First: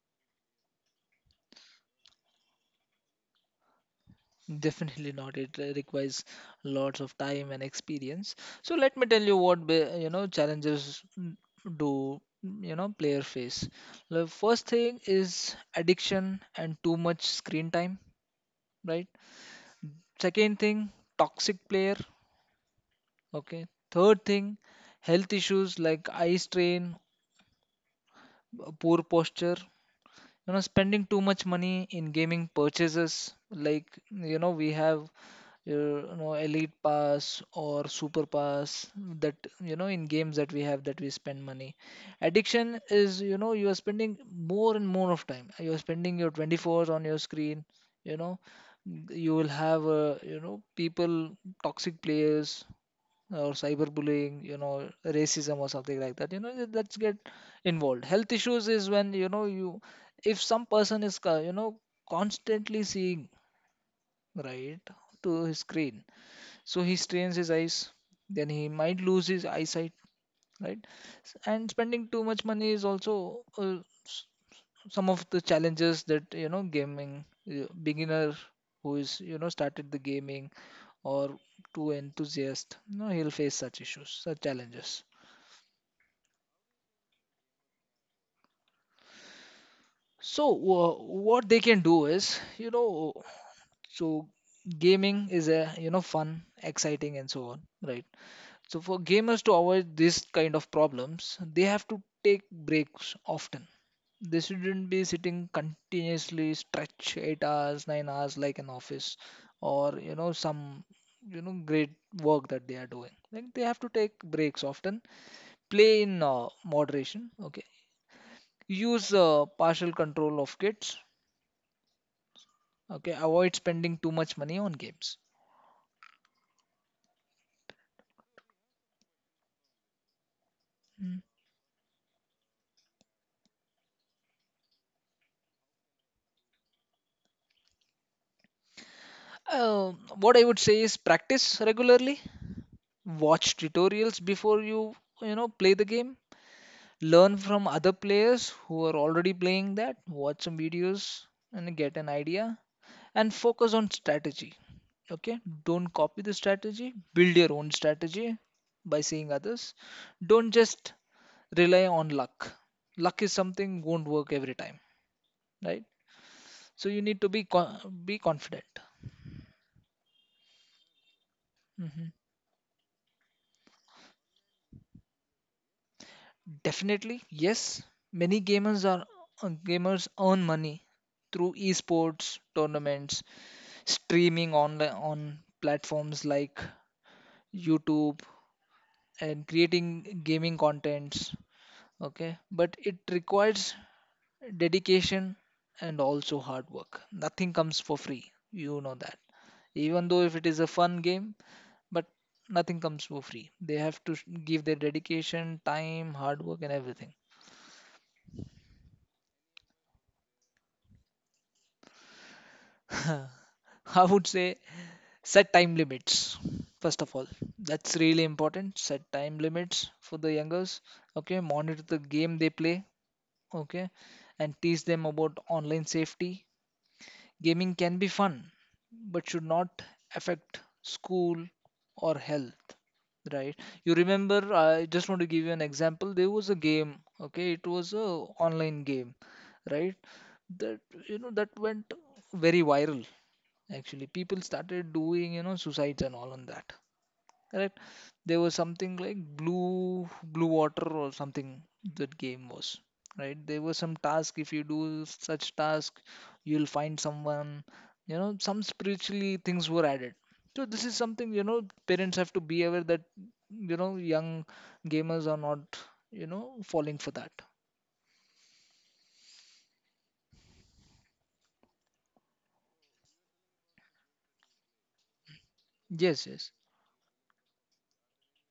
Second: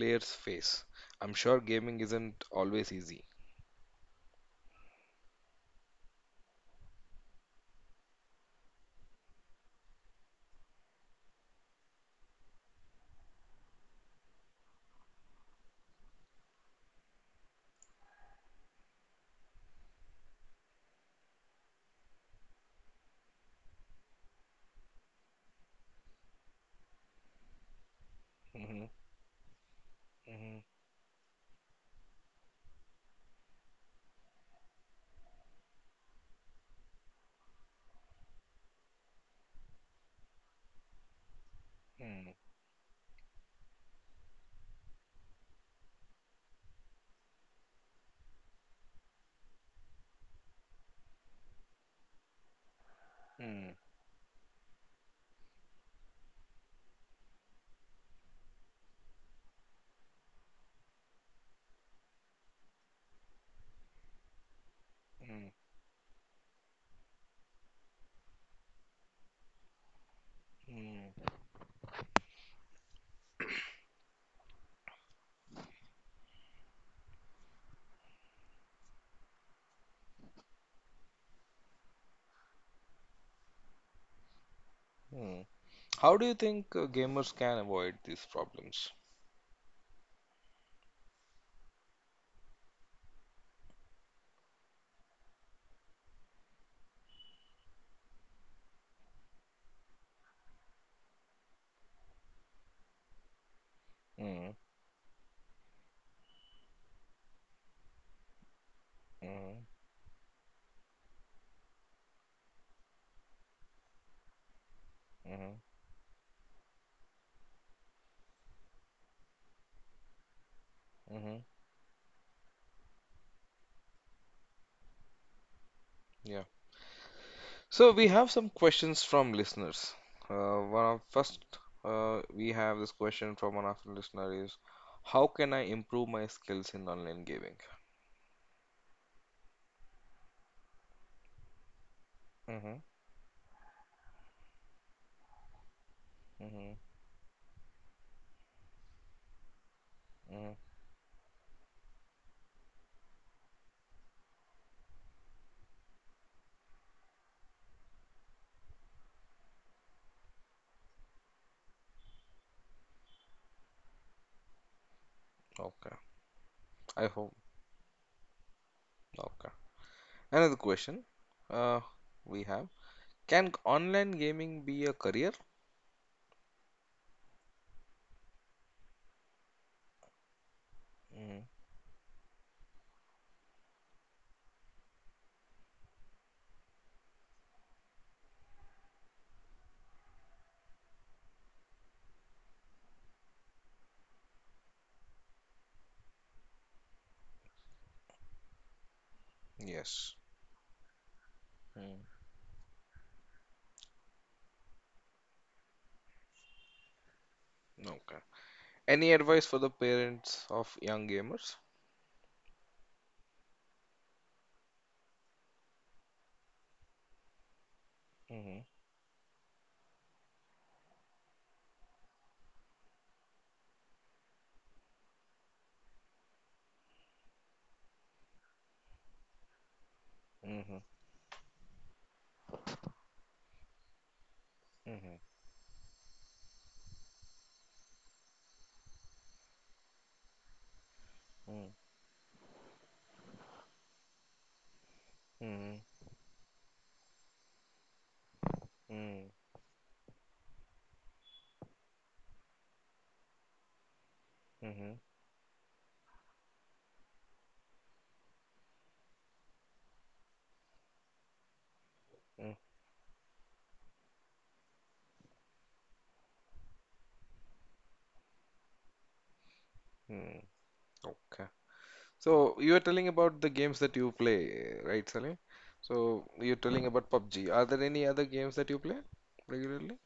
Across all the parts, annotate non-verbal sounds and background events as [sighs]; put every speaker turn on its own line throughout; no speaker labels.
players face? I'm sure gaming isn't always easy.
definitely not. It requires lots of time and experience. So let me tell you what challenges do player face. The first thing is addiction and too much screen time, right? Second thing, toxic player. Okay. Third thing, health issues like eye strain, poor
Mhm,
posture.
mhm,
Spending too much money in gaming purchases. Like we have your elite pass or super pass that in games that we have that we spend money.
mm,
Addiction is, you are spending more and more of time, you are spending your 24 on your screen. you know you will have people, toxic players, or
mm,
cyberbullying, racism or something like that, that's get involved. Health issues is when you, if some person is constantly seeing, right, to his
mm,
screen, so he strains his eyes, then he might lose his eyesight, right?
mm,
And spending too much money is also s- some of the challenges that gaming beginner who is started the gaming, or too enthusiast, he'll face such issues, such challenges.
mm. How do you think gamers can avoid these problems?
So what they can do is, so gaming is a fun, exciting and so on, right? So for gamers to avoid this kind of problems, they have to take breaks often. They
Mm-hmm.
shouldn't be sitting continuously stretch 8 hours, 9 hours, like an office
Mm-hmm.
or some great work that they are doing. Like they have to take breaks often,
Mm-hmm.
play in moderation, okay. Use partial control of kids,
Mm-hmm.
okay. Avoid spending too much money on games.
Yeah. So we have some questions from listeners. One of
Mm.
first, we have this question from one of the listener is, how can I improve my skills in online gaming?
What I would say is practice regularly,
Mm-hmm,
watch tutorials before you you know play the game,
mm-hmm,
learn from other players who are already playing that, watch some
mm-hmm.
videos and get an idea, and focus on strategy. Okay, don't copy the strategy, build your own strategy by seeing others. Don't just rely on luck. Luck is something won't work every time, right?
Okay,
So you
I
need to be
hope.
be confident.
Okay. Another question, uh,
Mhm.
we have, can online gaming be a career?
Definitely, yes. Many gamers are Gamers earn money
Mm,
through esports tournaments, streaming online on platforms like YouTube, and creating gaming contents. Okay, but it requires dedication and also hard work. Nothing comes for free. You know that. Even though
yes.
if it is a fun game, but
Mm,
nothing comes for free. They have to give their dedication, time, hard work, and everything.
okay. Any advice for the parents of young gamers?
[laughs] I would say set time limits. First of all, that's
Mm-hmm,
really important. Set time limits for the youngers. Okay, monitor the game they play. Okay, and teach them about online safety. Gaming can be fun, but
mm-hmm,
should not affect school or health.
mm-hmm,
Right? You remember? I just want to give you an example. There was a game. Okay, it was a online game, right?
mm-hmm,
That you know That went very viral. Actually people
mm-hmm,
started doing, suicides and all on that, correct. There was something like blue water or something that game was.
mm-hmm, mm-hmm,
Right, there was some task. If you do such task, you'll find someone, some spiritually things were added. So this is something parents have to be aware that young gamers are not falling for that.
mm-hmm. Okay. So you were telling about the games that you play, right, Salim? So you're telling about PUBG. Are
Yes,
there any
yes.
other games that you play regularly?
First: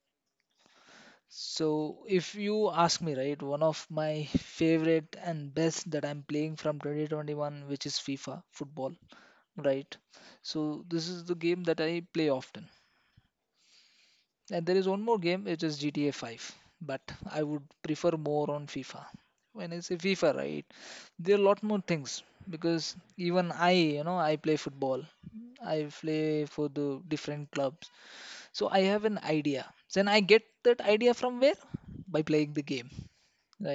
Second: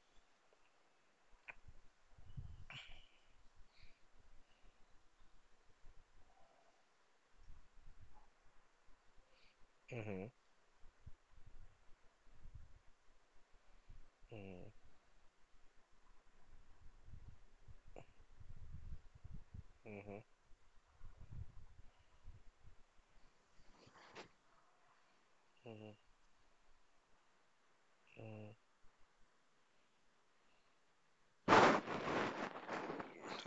So, if you ask me, right, one of my favorite and best that I'm playing from 2021, which is FIFA football, right?
Mhm,
So, this is the game that I play often.
mhm,
And there is one more game, which is GTA 5, but I would prefer more on FIFA. When I say
mhm,
FIFA, right, there are a lot more things, because even I play football. I
mhm,
play for the different clubs. So
mhm.
I have an idea. Then I get that idea from where? By playing the game,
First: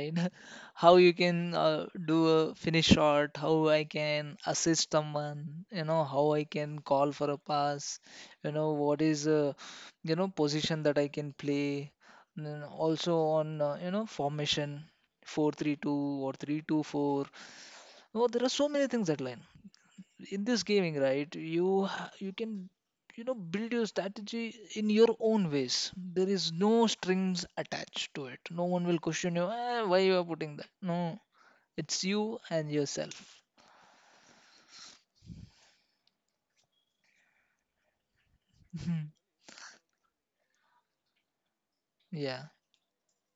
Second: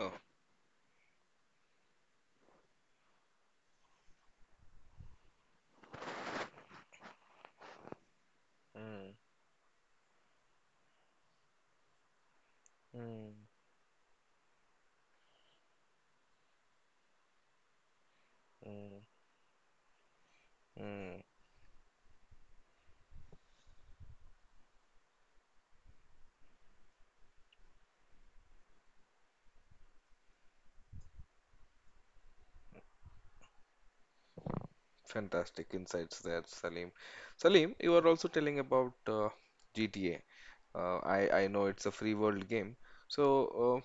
Oh,
[laughs] How you can do a finish shot, how I can assist someone, how I can call for a pass,
mhm,
what is position that I can play, and then
mhm,
also on formation. 4-3-2 or 3-2-4? Oh, there
mhm,
are so many things that line in this
mhm.
gaming, right? You you can build your strategy in your own ways. There is no strings attached to it. No one will question you, "Eh, why you are putting that? No, it's you and yourself."
Fantastic insights there, Salim. Salim, you were also telling about
[laughs] Mhm.
GTA. I know it's a free world game.
Yeah.
So, uh,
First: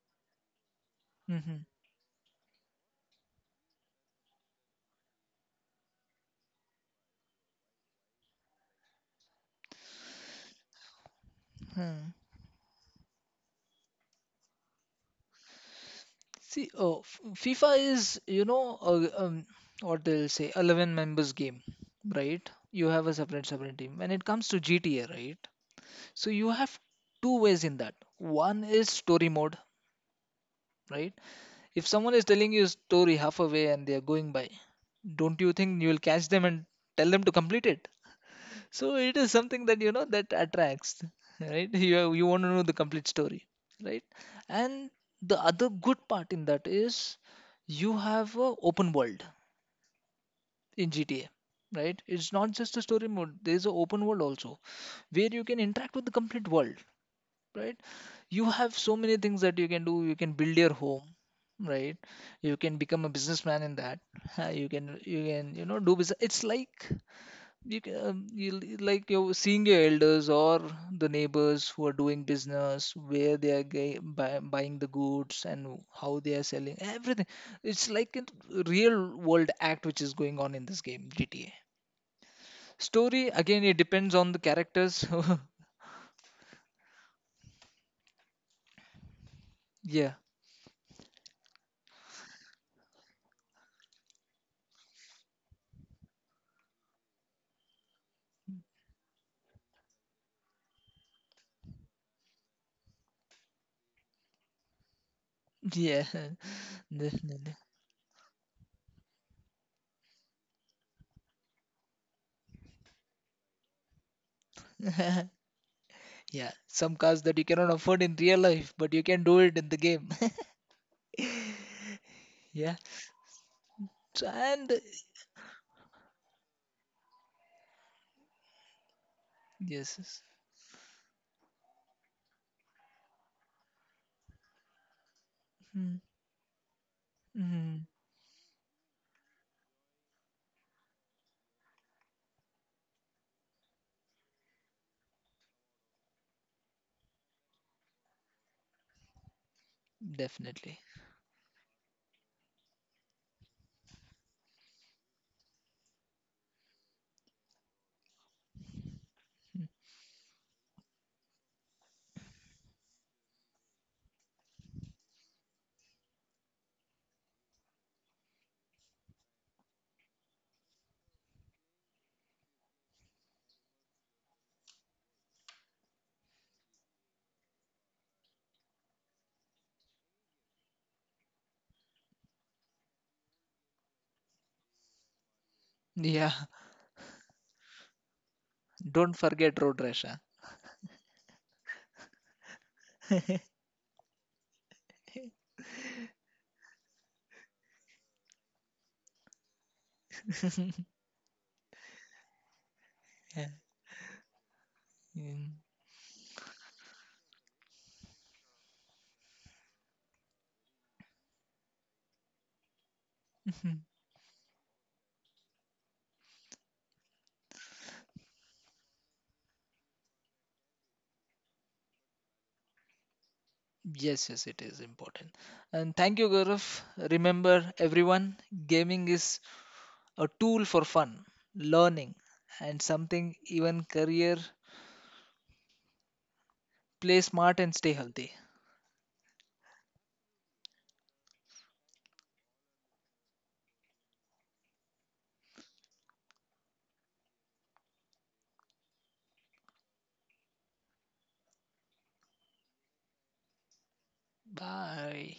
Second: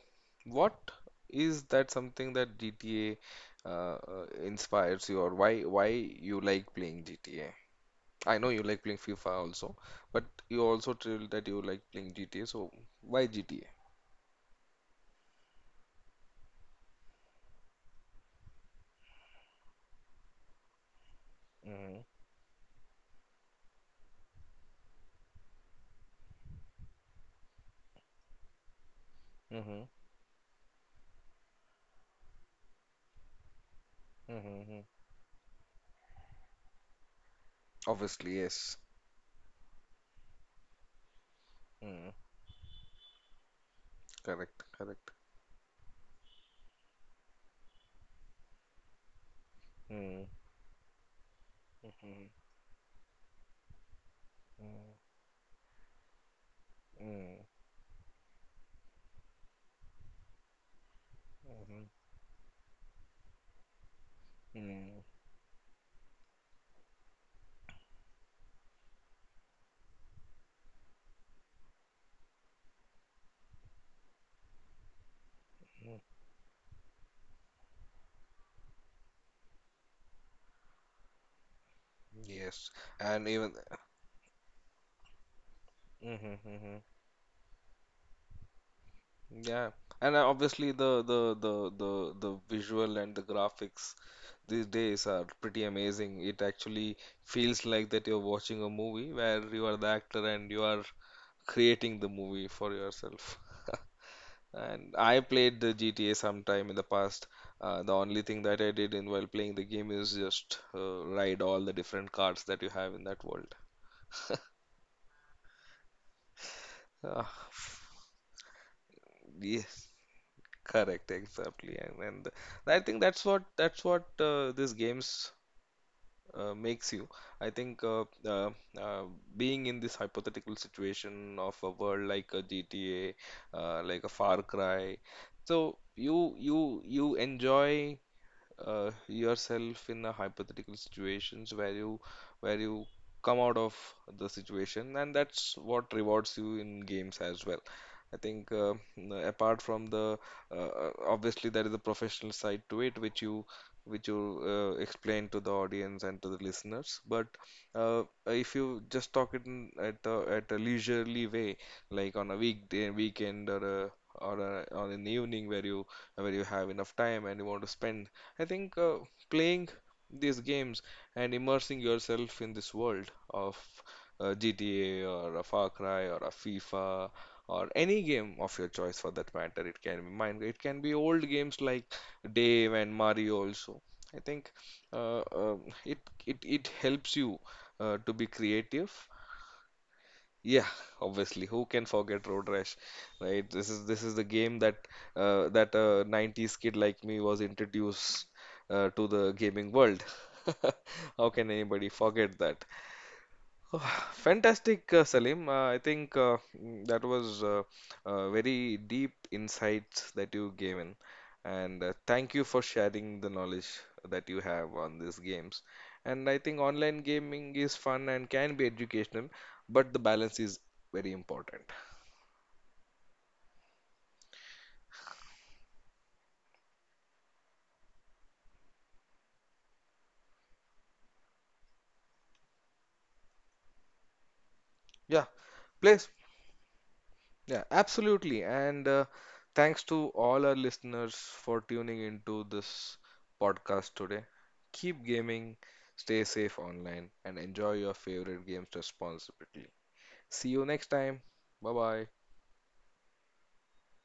what is
Hmm.
that something that GTA uh, uh, inspires you, or why you like playing GTA? I know you like playing FIFA also, but you also told that you like
Hmm.
playing GTA. So, why GTA?
See, oh, FIFA is, a, what they'll say, 11 members game,
Mm-hmm.
right? You have a separate team. When it comes to GTA, right? So you have two ways in that. One is story mode,
Mm-hmm.
right? If someone is telling you a story halfway and they are going by, don't
Mm-hmm.
you think you will catch them and tell them to complete it?
Obviously,
So it
yes.
is something that that attracts, right? You want to
Mm.
know the complete story, right? And
Correct,
the
correct.
other good part in that is you have a open world
Mm.
in GTA, right? It's not
Mm-hmm.
just a story mode. There is an open world also
Mm-hmm.
where you can interact with the complete world,
Mm-hmm.
right? You have so many things that you can do. You can build your home,
Mm-hmm.
right? You can become a businessman in that. Uh, you can
Mm.
you can you know do business. It's like you can like you're seeing your elders or the neighbors who are doing business, where they are buying the goods and
Mm.
how they are selling everything. It's like a real world act which is going on in this game, GTA.
Yes, and
Story
even
again, it depends on the characters. [laughs]
mm-hmm, mm-hmm, yeah, and
yeah,
obviously the visual and the graphics these days are pretty amazing. It actually feels like that you're watching a movie where you are the actor and you are creating the movie for yourself. [laughs] And I played the GTA
yeah.
sometime in the
[laughs]
past.
definitely.
The only thing that I did in while playing the game is just ride all the different cars that you have in that world.
[laughs] Yeah, some
Ah,
cars that you cannot afford in real life, but you can do
yes.
it in the game. [laughs]
Correct, exactly, and I think
yeah.
that's what
So,
these
and
games makes you. I think uh, being in this
yes, yes.
hypothetical situation of a world like a GTA, like a Far Cry, so
Mm,
you enjoy
mm.
yourself in a hypothetical situations where you come out of the situation, and that's what rewards you in games as well. I think apart from the
Definitely.
obviously there is a professional side to it which you explain to the audience and to the listeners. But if you just talk it
Mm.
in, at a leisurely way, like on a weekday, weekend, or or an evening where you have enough time and you want to spend. I think playing these games and immersing yourself in this world of GTA or a Far Cry or a FIFA or any game of your choice for that matter. It can be mine. It can be old games like Dave and Mario also. I think uh, um
Yeah.
it it helps you to be
Don't
creative.
forget Road Rash, huh?
Yeah, [laughs] obviously, who can forget Road
[laughs] yeah.
Rash, right? This is the game that that a 90s kid like me was introduced to the gaming world. [laughs] How can anybody forget that? [sighs] Oh,
Mm.
fantastic, Salim. I think that was very deep insights that you gave in, and thank you for
Mhm.
sharing the knowledge that you have on these games. And I think online gaming is fun and can be educational, but the balance is very important.
Yes, yes, it is important. And thank you, Gaurav. Remember, everyone, gaming is a tool for fun, learning, and something even career.
Yeah,
Play
please.
smart and stay healthy.
Yeah, absolutely. And thanks to all our listeners for tuning into this podcast today. Keep gaming, stay safe online, and enjoy your favorite games responsibly. See you next time. Bye bye.
Bye.